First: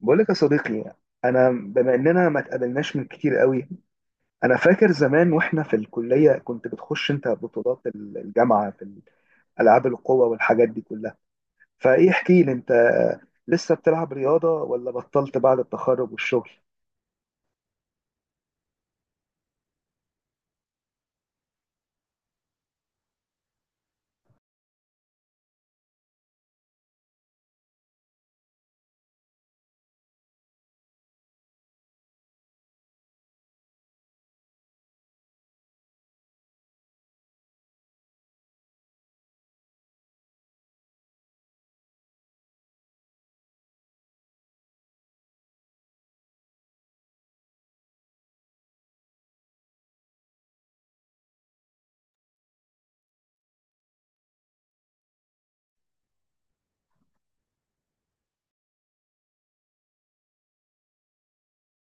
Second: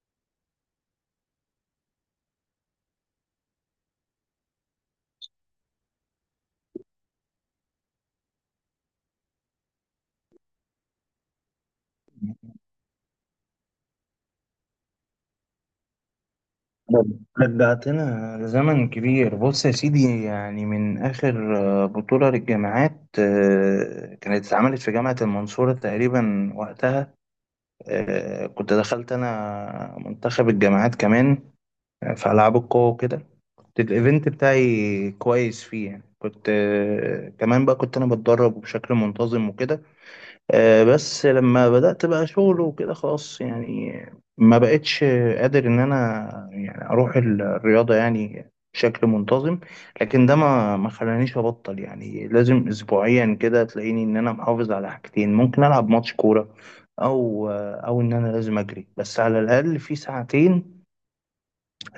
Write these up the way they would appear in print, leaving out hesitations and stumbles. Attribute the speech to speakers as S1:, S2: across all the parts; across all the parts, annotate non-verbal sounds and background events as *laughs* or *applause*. S1: بقول لك يا صديقي، انا بما اننا ما اتقابلناش من كتير قوي. انا فاكر زمان واحنا في الكليه كنت بتخش انت بطولات الجامعه في العاب القوه والحاجات دي كلها، فايه؟ احكي لي، انت لسه بتلعب رياضه ولا بطلت بعد التخرج والشغل؟
S2: رجعتنا لزمن كبير. بص يا سيدي، يعني من آخر بطولة للجامعات، كانت اتعملت في جامعة المنصورة تقريبا وقتها. كنت دخلت أنا منتخب الجامعات كمان، في ألعاب القوة وكده. كنت الإيفنت بتاعي كويس فيه، يعني كنت كمان بقى كنت أنا بتدرب بشكل منتظم وكده. بس لما بدأت بقى شغل وكده، خلاص يعني ما بقتش قادر ان انا يعني اروح الرياضة يعني بشكل منتظم. لكن ده ما خلانيش ابطل. يعني لازم اسبوعيا كده تلاقيني ان انا محافظ على حاجتين، ممكن العب ماتش كورة، او ان انا لازم اجري بس على الاقل في ساعتين،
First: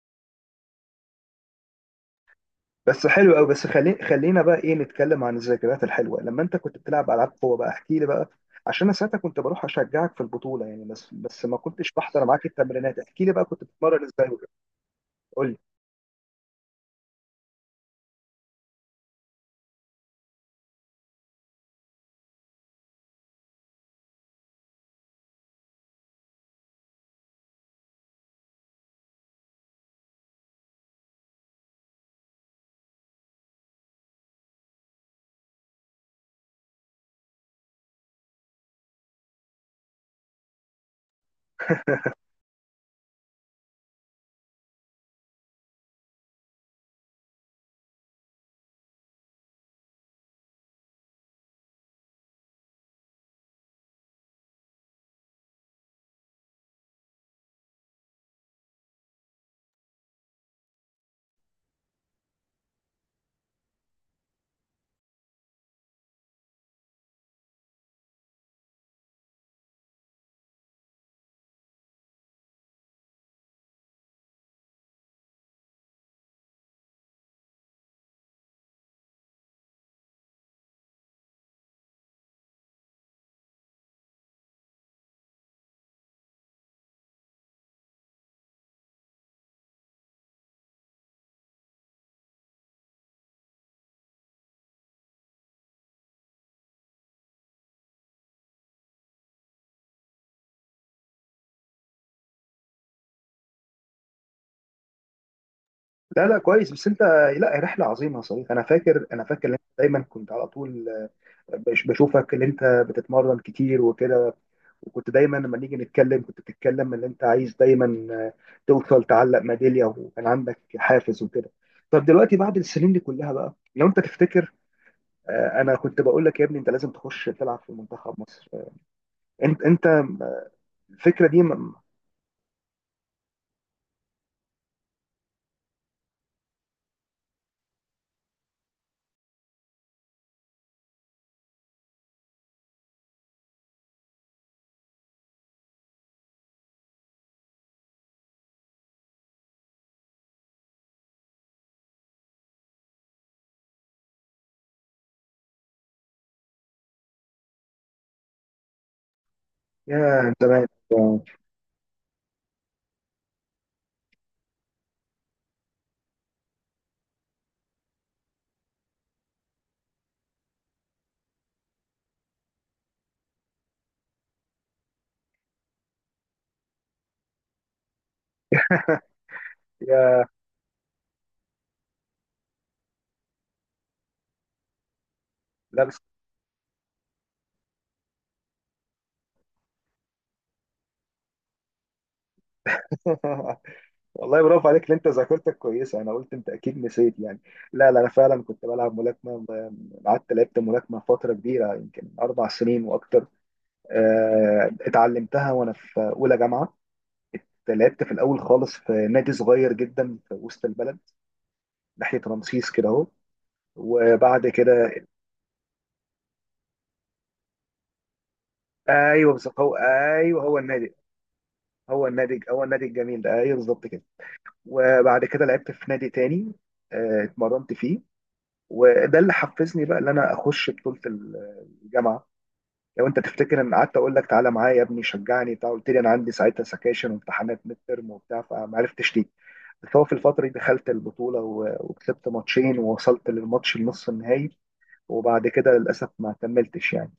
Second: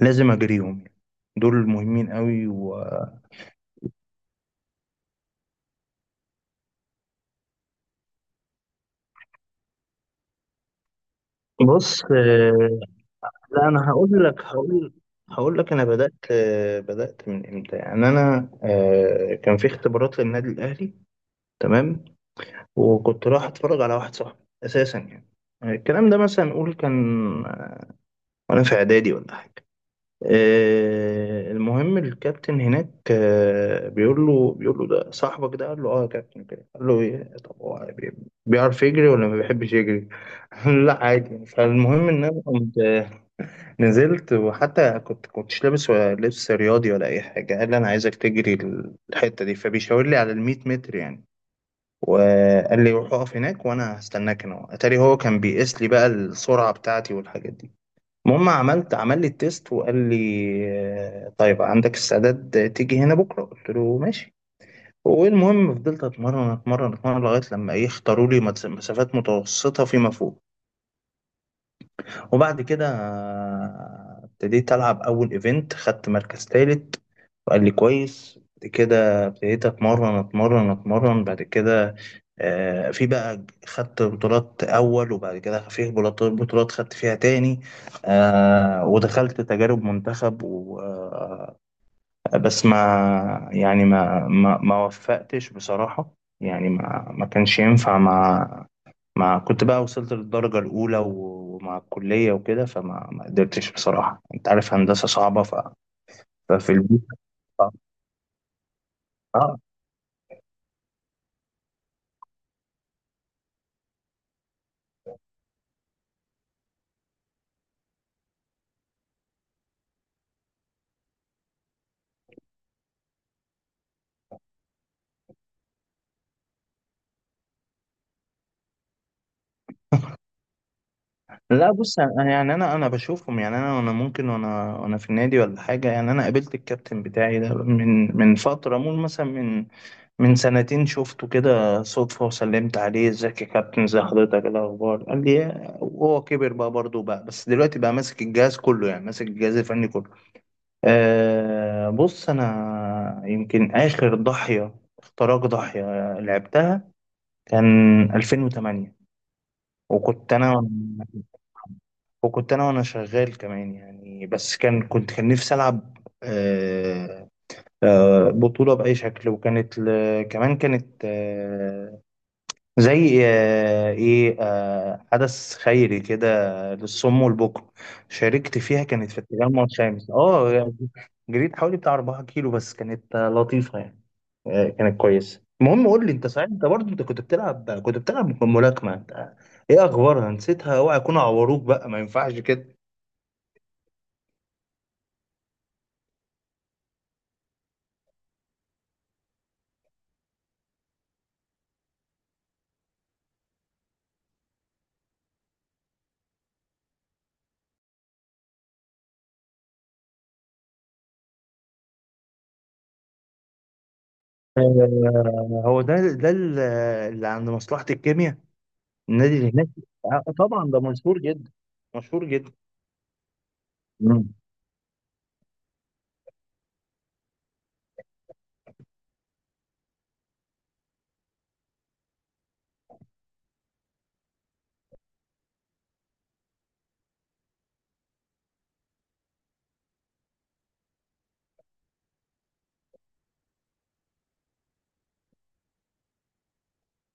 S2: لازم اجريهم يعني. دول مهمين قوي.
S1: بس حلو
S2: وبص،
S1: قوي. بس خلينا بقى ايه، نتكلم عن الذكريات الحلوه لما انت كنت بتلعب العاب قوه بقى. احكي لي بقى، عشان انا ساعتها كنت بروح اشجعك في البطوله يعني، بس ما كنتش بحضر معاك التمرينات. احكي لي بقى كنت
S2: لا انا
S1: بتتمرن
S2: هقول
S1: ازاي
S2: لك،
S1: وكده.
S2: هقول
S1: قول لي.
S2: هقول لك انا بدات، من امتى يعني. انا كان في اختبارات للنادي الاهلي. تمام. وكنت رايح اتفرج على واحد صاحبي اساسا يعني. الكلام ده مثلا نقول كان وانا في اعدادي ولا حاجه. المهم، الكابتن هناك بيقول له ده صاحبك ده. قال له: اه يا كابتن. كده قال له: طب هو بيعرف يجري ولا ما بيحبش يجري؟ *laughs* قال له: لا عادي يعني. فالمهم ان انا قمت نزلت، وحتى كنتش لابس ولا لبس رياضي ولا اي حاجه. قال لي: انا عايزك تجري الحته دي. فبيشاور لي على ال 100 متر يعني، وقال لي: روح اقف هناك وانا هستناك هنا. اتاري هو كان بيقيس لي بقى السرعه بتاعتي والحاجات دي. المهم عمل لي التيست وقال لي: طيب، عندك استعداد تيجي هنا بكره؟ قلت له: ماشي. والمهم فضلت اتمرن اتمرن اتمرن لغايه لما ايه اختاروا لي مسافات متوسطه فيما فوق. وبعد كده ابتديت ألعب أول إيفنت، خدت مركز تالت. وقال لي: كويس. بعد كده ابتديت أتمرن أتمرن أتمرن. بعد كده في بقى خدت بطولات أول، وبعد كده في بطولات خدت فيها تاني. ودخلت تجارب منتخب و آه، بس ما يعني ما وفقتش بصراحة. يعني ما كانش ينفع مع، ما كنت بقى وصلت للدرجة الأولى و- ومع الكلية وكده. فما ما قدرتش بصراحة، أنت عارف هندسة صعبة ف...
S1: لا لا،
S2: ففي
S1: كويس بس انت.
S2: البيت
S1: لا،
S2: صعب.
S1: رحله عظيمه يا صديقي. انا فاكر ان
S2: آه.
S1: انت دايما كنت على طول، بشوفك ان انت بتتمرن كتير وكده. وكنت دايما لما نيجي نتكلم كنت بتتكلم ان انت عايز دايما، توصل تعلق ميداليه، وكان عندك حافز وكده. طب دلوقتي بعد السنين دي كلها بقى، لو انت تفتكر، انا كنت بقول لك يا ابني انت لازم تخش تلعب في منتخب مصر. انت الفكره دي
S2: لا
S1: م-
S2: بص، أنا يعني أنا بشوفهم. يعني أنا ممكن، وأنا في النادي ولا حاجة يعني. أنا قابلت الكابتن بتاعي ده من من فترة مول، مثلا من من سنتين شفته كده صدفة وسلمت عليه: إزيك يا كابتن، إزي حضرتك، إيه الأخبار. قال لي وهو كبر بقى برضه بقى، بس دلوقتي بقى ماسك الجهاز كله، يعني ماسك الجهاز الفني كله. أه، بص، أنا يمكن آخر ضحية لعبتها كان 2008.
S1: يا
S2: وكنت أنا
S1: زمان.
S2: وكنت أنا وأنا شغال كمان يعني، بس كان نفسي ألعب. أه. بطولة بأي شكل. وكانت ل... كمان كانت زي آه، ايه آه، حدث خيري كده، للصم والبكم، شاركت فيها. كانت في التجمع الخامس.
S1: يا،
S2: اه، جريت حوالي بتاع 4 كيلو، بس كانت لطيفة يعني. كانت كويسة.
S1: لا
S2: المهم،
S1: بس.
S2: قول لي انت، صحيح انت برضه انت كنت بتلعب ملاكمة انت؟ ايه اخبارها؟ نسيتها؟ اوعى يكونوا عوروك بقى، ما ينفعش كده.
S1: *laughs* والله، برافو عليك اللي انت ذاكرتك كويسه. انا قلت انت اكيد نسيت يعني. لا لا، انا فعلا كنت بلعب ملاكمه، قعدت لعبت ملاكمه فتره كبيره، يمكن 4 سنين واكتر. اتعلمتها وانا في اولى جامعه. لعبت في الاول خالص في نادي صغير جدا في وسط البلد، ناحيه رمسيس كده اهو. وبعد كده
S2: هو ده اللي عند مصلحة الكيمياء،
S1: ايوه
S2: النادي اللي
S1: بالظبط.
S2: هناك.
S1: هو ايوه، هو
S2: طبعا ده
S1: النادي.
S2: مشهور جدا،
S1: هو
S2: مشهور
S1: النادي
S2: جدا.
S1: هو النادي الجميل ده، ايوه بالظبط كده. وبعد كده لعبت في نادي تاني، اتمرنت فيه. وده اللي حفزني بقى ان انا اخش بطوله الجامعه. لو انت تفتكر، ان قعدت اقول لك تعالى معايا يا ابني، شجعني بتاع، قلت لي انا عندي ساعتها سكاشن وامتحانات ميد ترم وبتاع، فما عرفتش ليه. بس هو في الفتره دي دخلت البطوله، وكسبت ماتشين، ووصلت للماتش النص النهائي، وبعد كده للاسف ما كملتش يعني.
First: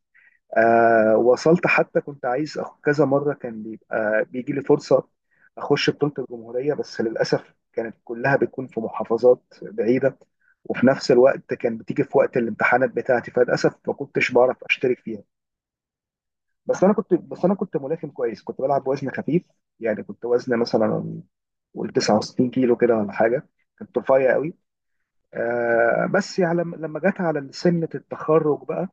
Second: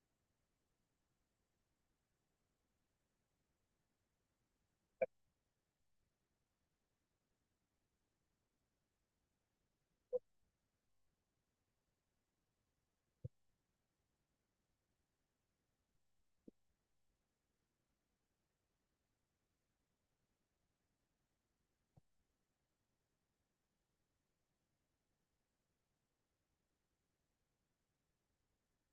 S1: وصلت، حتى كنت عايز كذا مرة كان بيبقى بيجي لي فرصة أخش بطولة الجمهورية، بس للأسف كانت كلها بتكون في محافظات بعيدة، وفي نفس الوقت كان بتيجي في وقت الامتحانات بتاعتي، فللأسف ما كنتش بعرف أشترك فيها. بس أنا كنت ملاكم كويس، كنت بلعب بوزن خفيف يعني، كنت وزن مثلا قول 69 كيلو كده ولا حاجة، كنت رفيع قوي. بس على لما جت على سنة التخرج بقى،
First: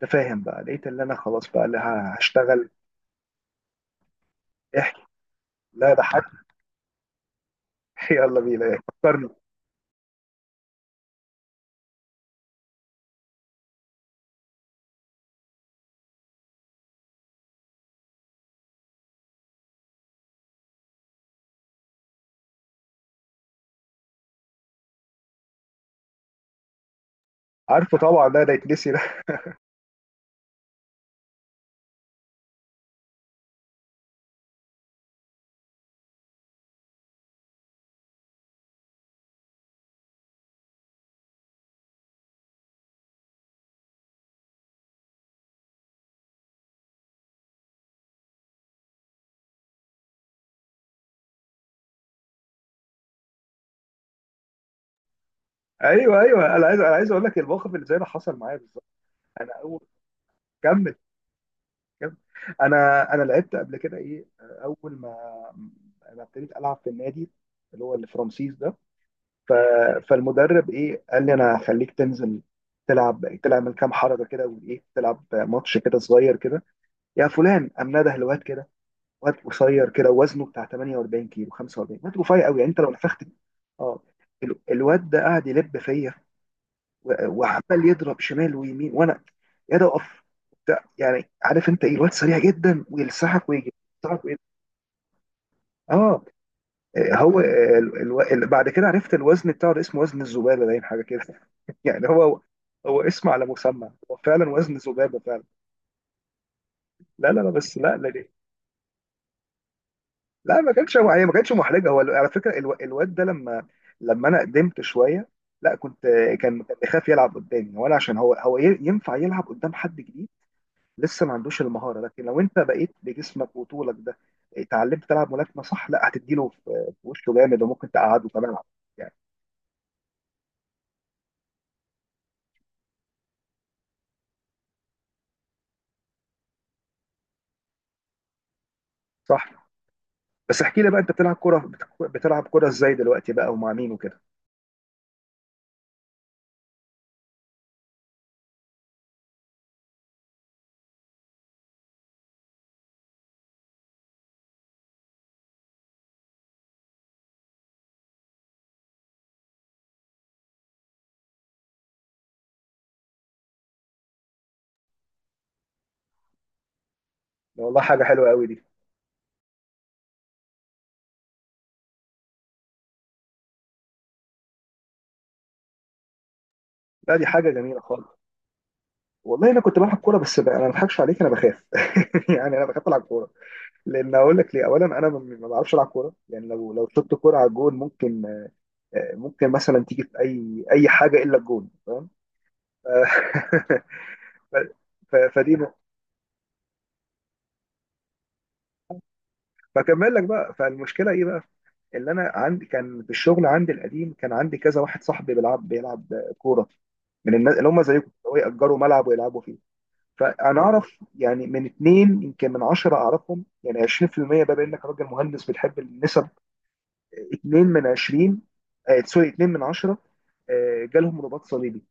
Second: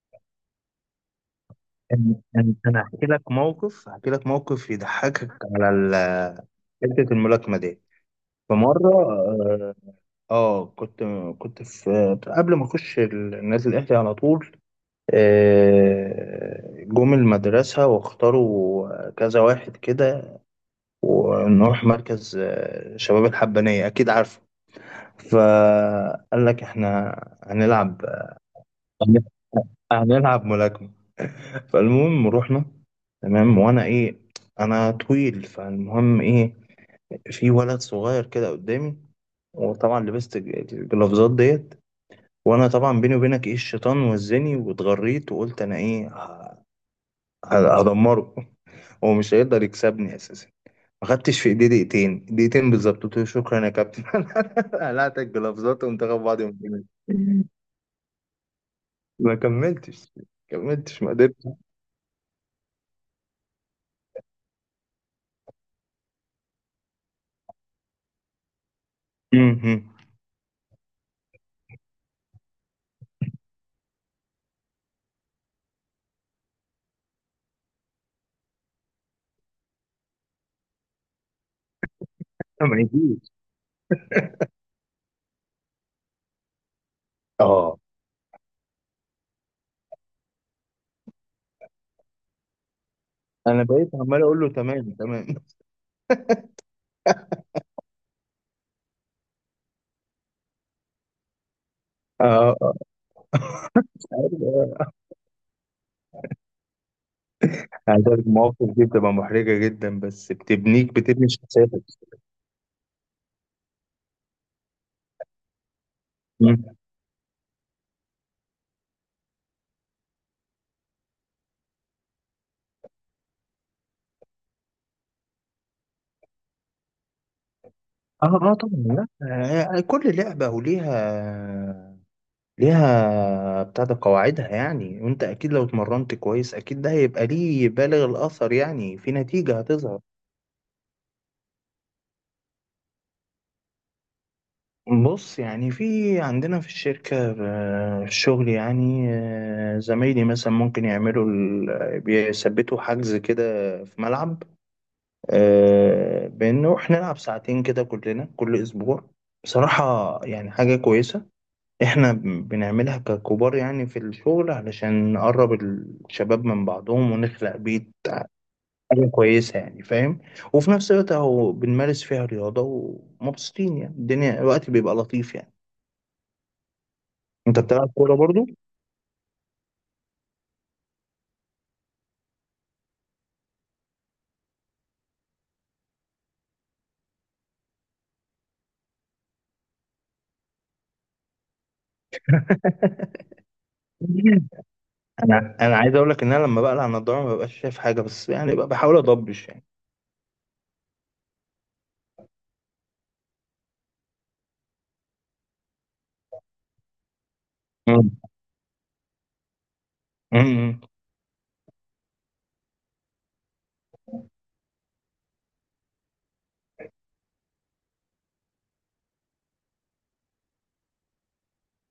S1: تفاهم بقى، لقيت اللي أنا خلاص بقى اللي
S2: أنا أنا-
S1: هشتغل.
S2: أنا هحكي لك موقف، يضحكك على
S1: لا، ده حد.
S2: حتة الملاكمة دي.
S1: *laughs* يلا
S2: في
S1: بينا! إيه،
S2: مرة
S1: فكرني.
S2: آه آه، كنت كنت في، قبل ما أخش نادي الأهلي على طول، جم المدرسة واختاروا كذا واحد كده، ونروح مركز شباب الحبانية، أكيد عارفه. فقال لك: إحنا
S1: عارفه
S2: هنلعب
S1: طبعا، ده يتنسي ده! *laughs*
S2: هنلعب ملاكمة. فالمهم رحنا. تمام، وانا ايه، انا طويل. فالمهم ايه، في ولد صغير كده قدامي. وطبعا لبست الجلافزات ديت، وانا طبعا بيني وبينك، ايه، الشيطان وزني واتغريت وقلت انا ايه هدمره. *laughs* هو مش هيقدر يكسبني اساسا. ما خدتش في ايدي دقيقتين، دقيقتين بالظبط، قلت له: شكرا يا كابتن. *laughs* قلعت الجلافزات وقمت
S1: ايوه
S2: واخد بعضي
S1: ايوه، انا عايز
S2: ومجري.
S1: انا عايز اقول لك الموقف اللي زي ده حصل معايا بالظبط.
S2: ما
S1: انا اول.
S2: كملتش،
S1: كمل،
S2: ما قدرتش.
S1: كمل. انا لعبت قبل كده، ايه، اول ما انا ابتديت العب في النادي اللي هو اللي في رمسيس ده.
S2: م-
S1: ف...
S2: م.
S1: فالمدرب ايه قال لي: انا هخليك تنزل تلعب من كام حركه كده، وايه، تلعب ماتش كده صغير كده، يا فلان. قام نده الواد كده، واد قصير كده وزنه بتاع 48 كيلو، 45، واد رفيع قوي، يعني
S2: ما
S1: انت لو نفخت.
S2: يجيش.
S1: اه، الواد ده قاعد يلب فيا،
S2: اه،
S1: وعمال يضرب شمال ويمين، وانا يا ده اقف وبتاع. يعني عارف انت ايه، الواد سريع جدا ويلسحك
S2: انا
S1: ويجي.
S2: بقيت عمال
S1: يلسحك ويجي.
S2: اقول له: تمام، تمام. *laughs*
S1: اه، هو بعد كده عرفت الوزن بتاعه ده، اسمه وزن الذبابه، باين حاجه كده. *laughs* يعني هو
S2: اه. آه،
S1: هو اسم على مسمى، هو
S2: عارف
S1: فعلا وزن
S2: آه.
S1: ذبابه فعلا. لا لا لا، بس لا
S2: عايز أقول
S1: لا.
S2: لك، مواقف دي بتبقى محرجه جدا، بس
S1: لا، ما كانتش يعني،
S2: بتبني
S1: ما كانتش
S2: شخصيتك.
S1: محرجه. هو على فكره الواد ده، لما انا قدمت شويه. لا، كنت، كان
S2: مم.
S1: بيخاف يلعب قدامي، وانا عشان هو ينفع يلعب قدام حد جديد. لسه ما عندوش المهاره، لكن لو انت بقيت بجسمك وطولك ده اتعلمت تلعب ملاكمه صح، لا، هتديله في وشه جامد، وممكن
S2: اه،
S1: تقعده
S2: اه،
S1: كمان.
S2: طبعا لا.
S1: يعني.
S2: كل لعبه وليها، بتاع ده قواعدها يعني. وانت اكيد لو اتمرنت كويس، اكيد ده هيبقى ليه بالغ الاثر يعني، في نتيجه
S1: صح.
S2: هتظهر.
S1: بس احكي لي بقى، انت بتلعب كره؟ بتلعب كره ازاي دلوقتي بقى، ومع مين وكده؟
S2: بص، يعني في، عندنا في الشركة في الشغل يعني، زمايلي مثلا ممكن يعملوا بيثبتوا حجز كده في ملعب، بان نروح نلعب ساعتين كده كلنا كل اسبوع. بصراحة يعني حاجة كويسة. احنا بنعملها ككبار يعني في الشغل، علشان نقرب الشباب من بعضهم ونخلق
S1: والله،
S2: بيت.
S1: حاجه حلوه قوي دي.
S2: حاجة كويسة يعني، فاهم؟ وفي نفس الوقت اهو بنمارس فيها رياضة، ومبسوطين يعني، الدنيا، الوقت بيبقى لطيف يعني.
S1: لا، دي حاجه
S2: انت
S1: جميله
S2: بتلعب كورة
S1: خالص.
S2: برضو؟
S1: والله انا كنت بلعب كوره، بس بقى انا ما بضحكش عليك، انا بخاف. *laughs* يعني انا بخاف العب كوره. لان، اقول لك ليه، اولا انا ما بعرفش العب كوره، يعني لو شطت كوره على الجون ممكن، ممكن مثلا تيجي في اي حاجه الا الجون، فاهم؟ ف- *laughs*
S2: *laughs*
S1: ف- فدي
S2: انا
S1: نقطة.
S2: عايز اقول لك ان انا لما بقلع النضارة ما ببقاش شايف حاجة، بس يعني بقى بحاول اضبش يعني.
S1: فكمل لك بقى، فالمشكله ايه بقى اللي انا عندي؟ كان في الشغل عندي القديم كان عندي كذا واحد صاحبي بيلعب كوره، من الناس اللي هم زيكم
S2: امم.
S1: هو يأجروا ملعب ويلعبوا فيه. فانا
S2: امم.
S1: اعرف يعني من اتنين يمكن من 10 اعرفهم، يعني 20%، بقى بانك راجل مهندس بتحب النسب، اتنين من 20، آه سوري، اتنين من 10، آه جالهم رباط صليبي.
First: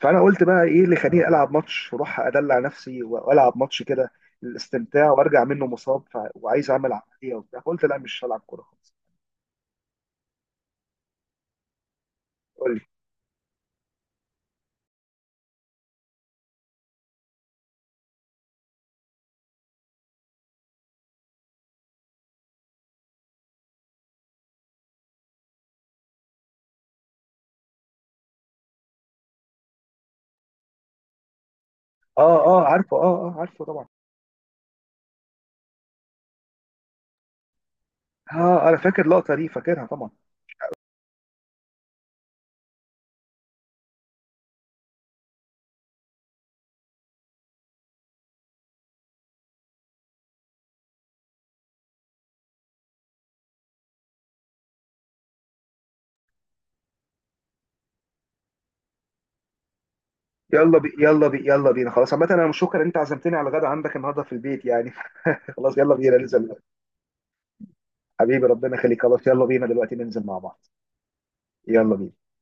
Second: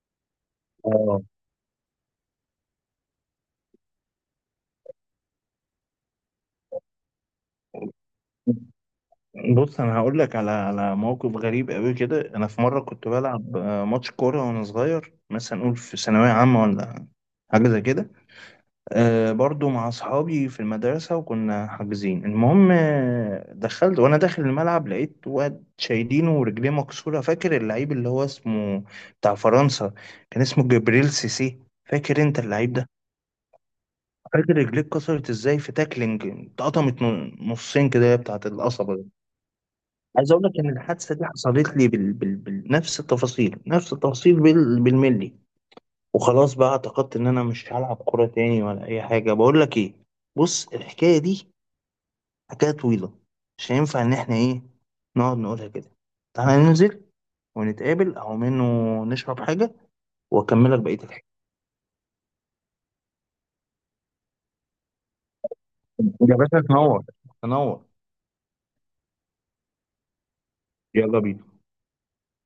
S1: فانا قلت بقى، ايه اللي
S2: اه،
S1: خليني العب ماتش واروح ادلع نفسي والعب ماتش كده للاستمتاع وارجع منه مصاب، وعايز اعمل عمليه وبتاع، فقلت لا، مش هلعب كوره خالص.
S2: بص، انا هقول لك على موقف غريب قوي كده. انا في
S1: قول لي.
S2: مره كنت بلعب ماتش كوره وانا صغير، مثلا نقول في ثانويه عامه ولا حاجه زي كده. برضو مع اصحابي في المدرسه، وكنا حاجزين. المهم دخلت وانا داخل الملعب لقيت واد شايلينه ورجليه مكسوره. فاكر اللعيب اللي هو اسمه بتاع فرنسا، كان اسمه جبريل سيسي؟ فاكر انت
S1: اه اه،
S2: اللعيب ده؟
S1: عارفه. اه اه، عارفه طبعا.
S2: فاكر رجليه اتكسرت ازاي في تاكلينج، اتقطمت نصين كده بتاعت
S1: اه، انا فاكر
S2: القصبه.
S1: اللقطه دي، فاكرها طبعا.
S2: عايز اقول لك ان الحادثه دي حصلت لي بنفس التفاصيل، نفس التفاصيل، بالملي. وخلاص بقى اعتقدت ان انا مش هلعب كوره تاني ولا اي حاجه. بقول لك ايه، بص، الحكايه دي حكايه طويله، مش هينفع ان احنا ايه نقعد نقولها كده. تعالى ننزل ونتقابل، او منه نشرب حاجه واكملك بقيه الحكايه.
S1: يلا بينا خلاص. عامة انا مش، شكرا، انت عزمتني على غدا عندك النهارده في البيت يعني. *laughs* خلاص يلا بينا
S2: يا
S1: ننزل.
S2: باشا، تنور. تنور.
S1: حبيبي ربنا يخليك، خلاص يلا بينا دلوقتي ننزل مع بعض.
S2: يلا بينا.
S1: يلا بينا.